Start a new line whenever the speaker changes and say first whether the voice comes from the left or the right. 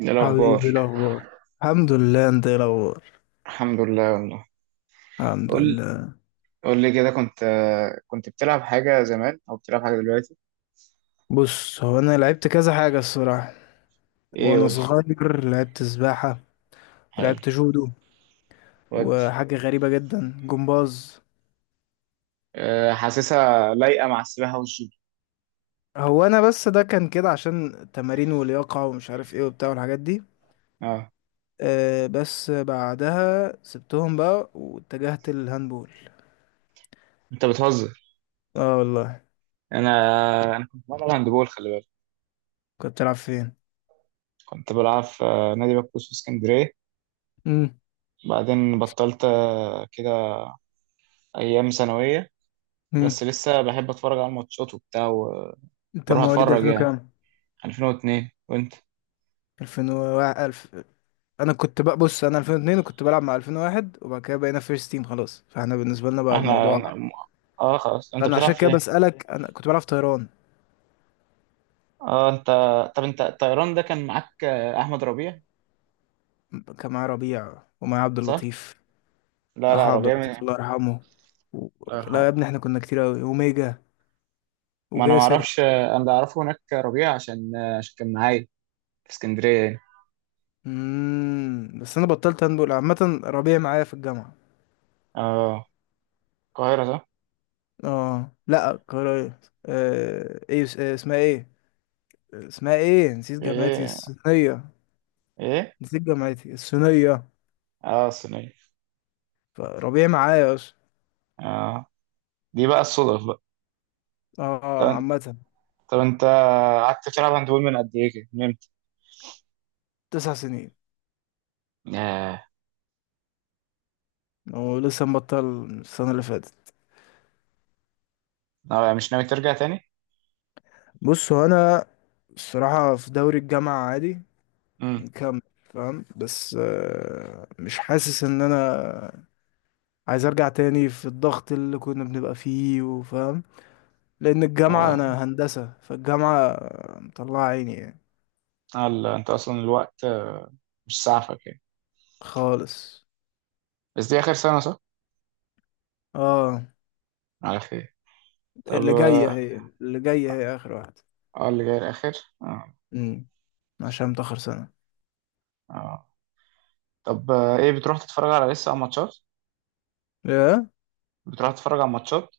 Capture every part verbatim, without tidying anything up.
right: إيه
left: حبيبي،
right: الأخبار؟
left: إيه الاخبار؟ الحمد لله، انت ايه الاخبار؟
right: الحمد لله والله.
left: الحمد
right: قول،
left: لله.
right: قول لي كده. كنت، كنت بتلعب حاجة زمان أو بتلعب حاجة دلوقتي؟
left: بص، هو انا لعبت كذا حاجه الصراحه.
right: إيه
left: وانا
right: قول لي.
left: صغير لعبت سباحه،
right: حلو.
left: ولعبت جودو،
right: ودي.
left: وحاجه غريبه جدا جمباز.
right: أه حاسسها لايقة مع السباحة والجيم.
left: هو انا بس ده كان كده عشان تمارين ولياقه ومش عارف ايه وبتاع والحاجات دي.
right: أه.
left: أه بس بعدها سبتهم بقى واتجهت للهاندبول.
right: أنت بتهزر.
left: اه والله.
right: أنا أنا كنت بلعب هاندبول، خلي بالك.
left: كنت بتلعب فين؟
right: كنت بلعب في آه، نادي بكوس في اسكندرية.
left: امم
right: بعدين بطلت آه، كده، أيام ثانوية.
left: امم
right: بس لسه بحب أتفرج على الماتشات وبتاع
left: انت
right: وبروح
left: مواليد
right: أتفرج
left: ألفين
right: يعني.
left: كام؟
right: ألفين واتنين، وأنت؟
left: ألفين و ألف. انا كنت بقى، بص انا ألفين واثنين وكنت بلعب مع ألفين وواحد، وبعد كده بقينا فيرست تيم خلاص، فاحنا بالنسبه لنا بقى
right: إحنا
left: الموضوع.
right: أنا- أه خلاص، أنت
left: انا
right: بتلعب
left: عشان
right: في
left: كده
right: إيه؟
left: بسالك، انا كنت بلعب في طيران.
right: اه انت، طب انت الطيران ده كان معاك آه، احمد ربيع.
left: كان معايا ربيع ومعايا عبد
right: صح.
left: اللطيف،
right: لا
left: اخو
right: لا،
left: عبد
right: ربيع
left: اللطيف
right: من.
left: الله يرحمه. و...
right: الله
left: لا يا
right: يرحمه.
left: ابني احنا كنا كتير قوي، وميجا
right: ما انا ما
left: وجاسر.
right: اعرفش، آه، انا اللي اعرفه هناك ربيع عشان آه، عشان كان معايا في اسكندريه يعني.
left: امم بس انا بطلت هاندبول عامه، ربيع معايا في الجامعه.
right: اه القاهره صح.
left: اه لا، قرايه. آه... ايه اس- آه، اسمها ايه؟ اسمها ايه، نسيت جامعتي
right: ايه،
left: الصينيه.
right: ايه.
left: نسيت جامعتي الصينيه.
right: اه صينيه.
left: فربيع معايا اصلا.
right: اه، دي بقى الصدف بقى.
left: اه اه
right: طب،
left: عامة.
right: طب انت قعدت تلعب هاندبول من قد ايه كده، من امتى؟
left: تسع سنين.
right: آه.
left: ولسه مبطل السنة اللي فاتت.
right: آه، مش ناوي ترجع تاني؟
left: بص هو أنا الصراحة في دوري الجامعة عادي،
right: امم.
left: مكمل فاهم، بس آه، مش حاسس إن أنا عايز أرجع تاني في الضغط اللي كنا بنبقى فيه، وفاهم لأن
right: و...
left: الجامعة، أنا هندسة فالجامعة مطلعة عيني يعني
right: آه لا، انت اصلا الوقت آه، مش سعفك يعني.
left: خالص.
right: بس دي اخر سنه صح؟
left: اه،
right: على خير. طب
left: اللي جاية
right: آه،
left: هي اللي جاية هي آخر واحدة.
right: اه، اللي جاي الاخر. اه.
left: امم عشان متأخر
right: اه. طب آه، ايه، بتروح تتفرج على، لسه على ماتشات؟
left: سنة.
right: بتروح تتفرج على ماتشات.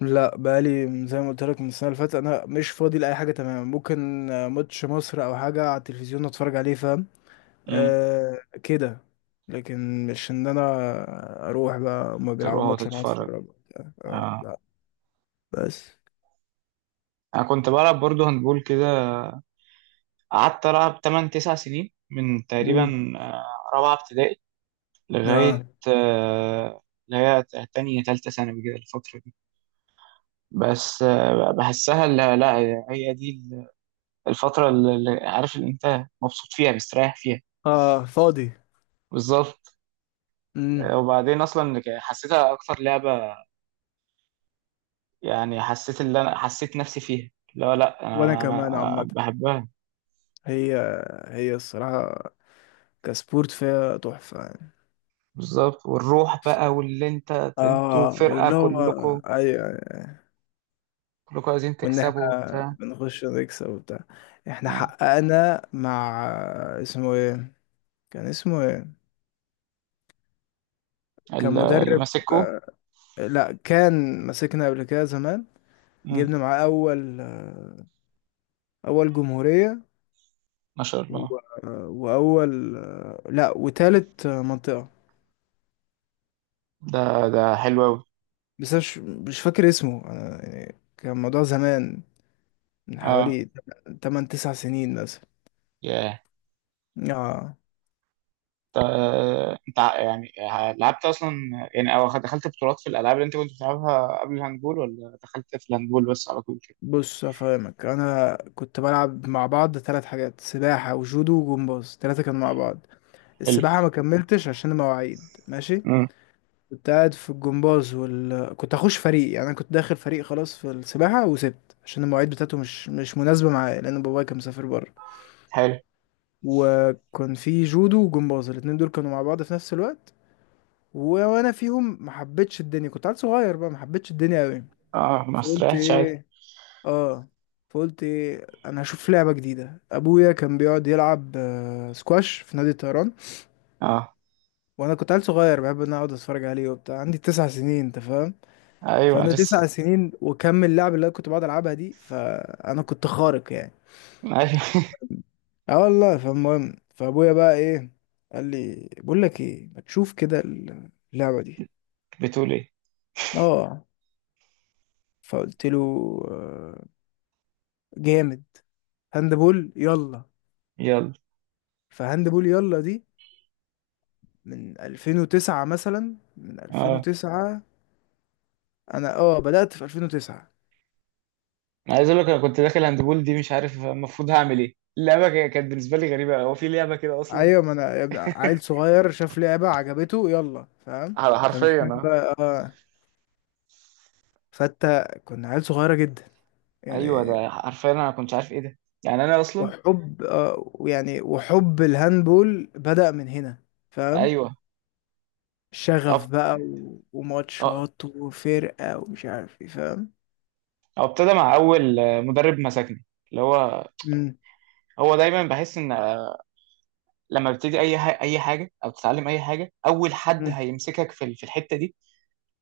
left: لا، بقالي زي ما قلت لك من السنه اللي فاتت انا مش فاضي لاي حاجه، تمام؟ ممكن آه، ماتش مصر او حاجه على التلفزيون اتفرج عليه، فاهم.
right: امم.
left: أه كده. لكن مش ان انا اروح بقى هما بيلعبوا
right: تروح
left: ماتش اروح
right: تتفرج.
left: اتفرج وبتاع. أه
right: اه.
left: لا. بس.
right: انا كنت بلعب برضه هندبول كده، قعدت العب تمن تسعة سنين من
left: مم.
right: تقريبا آه، رابعه ابتدائي لغايه
left: اه
right: آه، اللي هي تانية تالتة ثانوي، كده الفترة دي. بس آه، بحسها، لا لا هي دي الفترة اللي اللي عارف، اللي انت مبسوط فيها مستريح فيها.
left: اه فاضي.
right: بالظبط.
left: مم.
right: آه، وبعدين اصلا حسيتها اكتر لعبة، يعني حسيت اللي انا حسيت نفسي فيها. لا لا
left: وانا
right: انا
left: كمان
right: أنا
left: عامه.
right: بحبها.
left: هي هي الصراحه كسبورت فيها تحفه يعني.
right: بالظبط، والروح بقى واللي انت. انتوا
left: اه
right: فرقة
left: واللي هو
right: كلكم،
left: ايوه،
right: كلكم عايزين
left: وان
right: تكسبوا
left: احنا
right: وبتاع.
left: بنخش نكسب وبتاع. احنا
right: آه.
left: حققنا مع... اسمه ايه، كان اسمه ايه؟ كان
right: ال- اللي
left: مدرب.
right: ماسكه.
left: لا كان... مسكنا قبل كده زمان.
right: مم.
left: جبنا معاه اول اول جمهورية،
right: ما شاء
left: و...
right: الله.
left: واول... لا، وتالت منطقة.
right: ده، ده حلو قوي.
left: بس مش مش فاكر اسمه أنا يعني، كان الموضوع زمان، من
right: اه.
left: حوالي ثمان تسع سنين مثلا.
right: ياه.
left: اه.
right: طب، آه، انت ع- يعني لعبت اصلا، يعني او خد- دخلت بطولات في الالعاب اللي انت كنت بتلعبها قبل الهاندبول، ولا دخلت في الهاندبول بس على طول كده؟
left: بص افهمك، انا كنت بلعب مع بعض ثلاث حاجات: سباحه وجودو وجمباز، ثلاثه كانوا مع بعض.
right: حلو.
left: السباحه ما كملتش عشان المواعيد، ماشي.
right: مم.
left: كنت قاعد في الجمباز وال... كنت هخش فريق، يعني انا كنت داخل فريق خلاص في السباحه، وسبت عشان المواعيد بتاعته مش مش مناسبه معايا، لان بابايا كان مسافر بره.
right: حلو.
left: وكان في جودو وجمباز، الاتنين دول كانوا مع بعض في نفس الوقت. و- وانا فيهم ما حبيتش الدنيا، كنت عيل صغير بقى ما حبيتش الدنيا قوي.
right: اه، ما
left: فقلت
right: استريحتش عادي.
left: ايه اه فقلت ايه، انا هشوف لعبه جديده. ابويا كان بيقعد يلعب آه، سكواش في نادي الطيران،
right: اه.
left: وانا كنت عيل صغير بحب ان أنا اقعد اتفرج عليه وبتاع، عندي تسع سنين انت فاهم.
right: ايوه
left: فانا
right: لسه.
left: تسع سنين وكم اللعب اللي انا كنت بقعد العبها دي، فانا كنت خارق يعني.
right: ايوه.
left: اه والله. فالمهم، فابويا بقى ايه، قال لي بقول لك ايه، ما تشوف كده اللعبه دي؟
right: بتقول ايه؟
left: اه. فقلت له آه، جامد، هاندبول يلا.
right: يلا.
left: فهاندبول يلا دي من ألفين وتسعة مثلا، من
right: اه،
left: ألفين وتسعة. انا اه بدأت في ألفين وتسعة.
right: انا عايز اقول لك، انا كنت داخل هاندبول دي مش عارف المفروض هعمل ايه، اللعبه ك- كانت بالنسبه لي غريبه، هو في لعبه كده اصلا؟
left: ايوه، ما انا يا ابني عيل صغير شاف لعبة عجبته يلا، فاهم؟
right: ح-
left: انت مش
right: حرفيا
left: فاهم
right: اه.
left: بقى، اه. فانت كنا عيل صغيرة جدا
right: ايوه
left: يعني.
right: ده حرفيا، انا ما كنتش عارف ايه ده، يعني انا اصلا.
left: وحب اه ويعني وحب الهاندبول بدأ من هنا، فاهم.
right: ايوه. أب...
left: شغف بقى و...
right: أ-
left: وماتشات وفرقة ومش عارف ايه، فاهم.
right: هو ابتدى مع اول آه، مدرب مسكني، اللي هو،
left: مم.
right: هو دايما بحس ان آه، لما بتبتدي اي ح... اي حاجه او تتعلم اي حاجه، اول حد
left: مم.
right: هيمسكك في ال- في الحته دي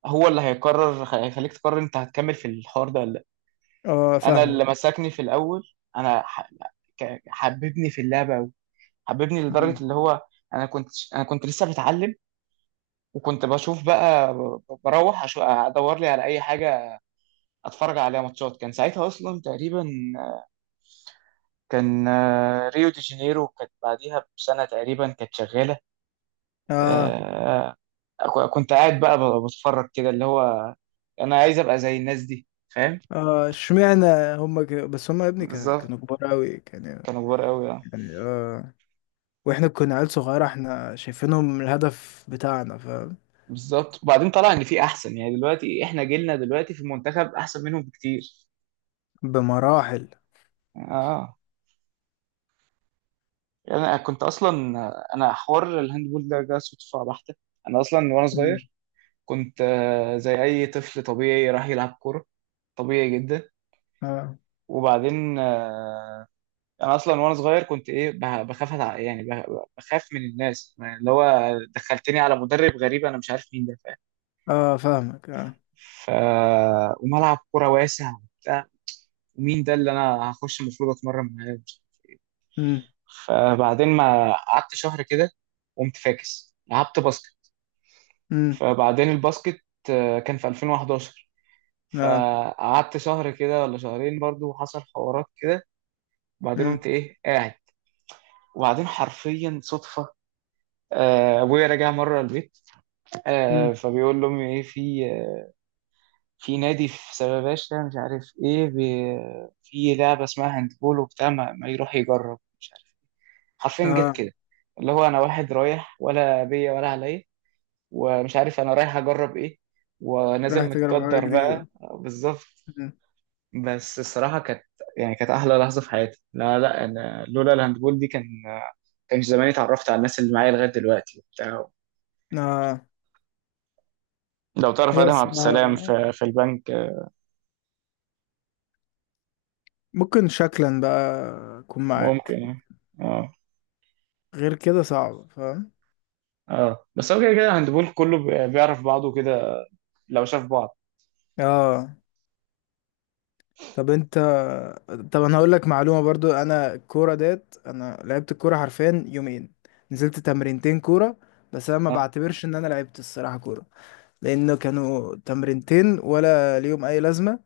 right: هو اللي هيقرر، هيخليك تقرر انت هتكمل في الحوار ده ولا.
left: اه
right: انا اللي
left: فاهمك.
right: مسكني في الاول انا ح- ك- حببني في اللعبه قوي، حببني لدرجه
left: مم.
right: اللي هو، انا كنت انا كنت لسه بتعلم، وكنت بشوف بقى ب- بروح أشو- ادور لي على اي حاجه اتفرج عليها، ماتشات كان ساعتها اصلا تقريبا، كان آه، ريو دي جانيرو كانت بعديها بسنه تقريبا كانت شغاله.
left: اه
right: آه، ك- كنت قاعد بقى ب- بتفرج كده اللي هو انا عايز ابقى زي الناس دي، فاهم؟
left: اه اشمعنى؟ هم ك... بس هم يا ابني، ك...
right: بالظبط.
left: كانوا كبار قوي كان يعني.
right: كانوا كبار قوي.
left: اه. واحنا كنا عيال صغيرة، احنا شايفينهم الهدف بتاعنا، فاهم.
right: بالظبط، وبعدين طلع ان في احسن، يعني دلوقتي احنا جيلنا دلوقتي في المنتخب احسن منهم بكتير.
left: بمراحل.
right: اه، يعني انا كنت اصلا، انا حوار الهاندبول ده جه صدفه بحته. انا اصلا وانا
left: مم.
right: صغير كنت آه، زي اي طفل طبيعي راح يلعب كوره، طبيعي جدا.
left: اه
right: وبعدين آه، انا اصلا وانا صغير كنت ايه، بخ- بخاف أتع- يعني بخ- بخاف من الناس يعني، اللي هو دخلتني على مدرب غريب انا مش عارف مين ده، فاهم؟
left: اه فاهمك اه.
right: ف وملعب كوره واسع، ومين ده اللي انا هخش المفروض اتمرن معاه.
left: امم
right: فبعدين ما قعدت شهر كده، قمت فاكس لعبت باسكت.
left: امم
right: فبعدين الباسكت آه، كان في ألفين وحداشر،
left: اه.
right: فقعدت شهر كده ولا شهرين برضو، وحصل حوارات كده. وبعدين
left: امم
right: قمت ايه قاعد. وبعدين حرفيا صدفة، آه، ابويا راجع مره البيت،
left: امم
right: آه، فبيقول لامي ايه، في آه، في نادي في سباباشا مش عارف ايه بي- في لعبه اسمها هاندبول وبتاع، ما ما يروح يجرب مش عارف. حرفيا جت
left: اه.
right: كده، اللي هو انا واحد رايح ولا بيا ولا عليا، ومش عارف انا رايح اجرب ايه،
left: رايح
right: ونازل
left: تجرب حاجة
right: متقدر بقى
left: جديدة.
right: بالظبط.
left: مم.
right: بس الصراحه كانت، يعني كانت احلى لحظه في حياتي. لا لا انا لولا الهاندبول دي كان، كانش زماني اتعرفت على الناس اللي معايا لغايه دلوقتي وبتاع.
left: اه،
right: لو تعرف
left: هي
right: ادهم عبد السلام
left: الصراحة
right: في، في البنك.
left: ممكن شكلا بقى اكون
right: ممكن
left: معاك،
right: يعني. اه.
left: غير كده صعب، فاهم.
right: اه. بس هو كده كده الهاندبول كله بي- بيعرف بعضه كده لو شاف بعض.
left: اه. طب انت طب انا هقول لك معلومه برضو، انا الكوره ديت انا لعبت الكوره حرفيا يومين، نزلت تمرينتين كوره. بس انا ما
right: اه.
left: بعتبرش ان انا لعبت الصراحه كوره، لانه كانوا تمرينتين ولا ليهم اي لازمه،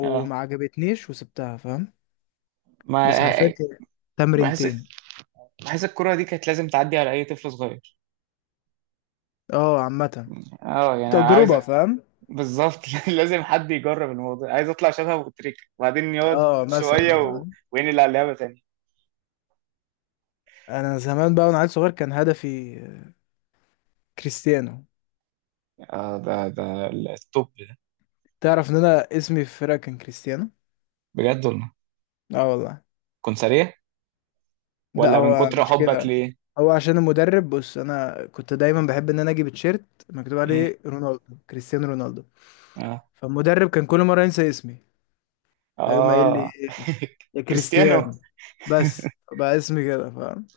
right: اه.
left: عجبتنيش وسبتها، فاهم.
right: ما
left: بس حرفيا كان
right: بحس
left: تمرينتين.
right: بحس الكرة دي كانت لازم تعدي على اي طفل صغير.
left: اه عامه
right: اه، يعني عايز،
left: تجربه فاهم.
right: بالظبط. لازم حد يجرب الموضوع، عايز اطلع شبه ابو تريكة وبعدين يقعد
left: اه
right: شويه
left: مثلا
right: و...
left: فاهم.
right: وينقل على اللعبه تاني.
left: انا زمان بقى وانا عيل صغير كان هدفي كريستيانو.
right: اه، ده ده التوب ده.
left: تعرف ان انا اسمي في الفرقه كان كريستيانو؟
right: بجد والله؟
left: اه والله.
right: كنت سريع
left: لا،
right: ولا من
left: هو
right: كتر
left: مش
right: حبك
left: كده،
right: ليه؟
left: هو عشان المدرب. بص انا كنت دايما بحب ان انا اجيب تيشيرت مكتوب
right: مم.
left: عليه رونالدو، كريستيانو رونالدو.
right: اه.
left: فالمدرب كان كل مره ينسى اسمي، فيقوم قايل لي
right: اه.
left: يا
right: كريستيانو.
left: كريستيانو. بس بقى اسمي كده فاهم.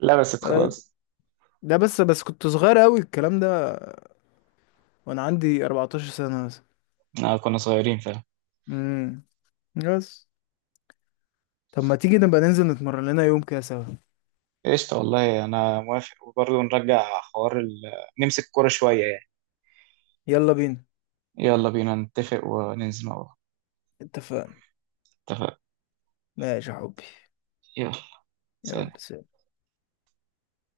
right: لبست خلاص.
left: ده بس، بس كنت صغير قوي الكلام ده، وانا عندي أربعة عشر سنه مثلا.
right: آه كنا صغيرين فعلا.
left: امم بس. طب ما تيجي نبقى ننزل نتمرن لنا يوم كده سوا؟
right: قشطة والله، أنا موافق. وبرضه نرجع حوار ال... نمسك كورة شوية يعني.
left: يلا بينا.
right: يلا بينا نتفق وننزل مع بعض.
left: اتفقنا.
right: اتفق.
left: ماشي يا حبي.
right: يلا،
left: يلا
right: سلام.
left: سلام.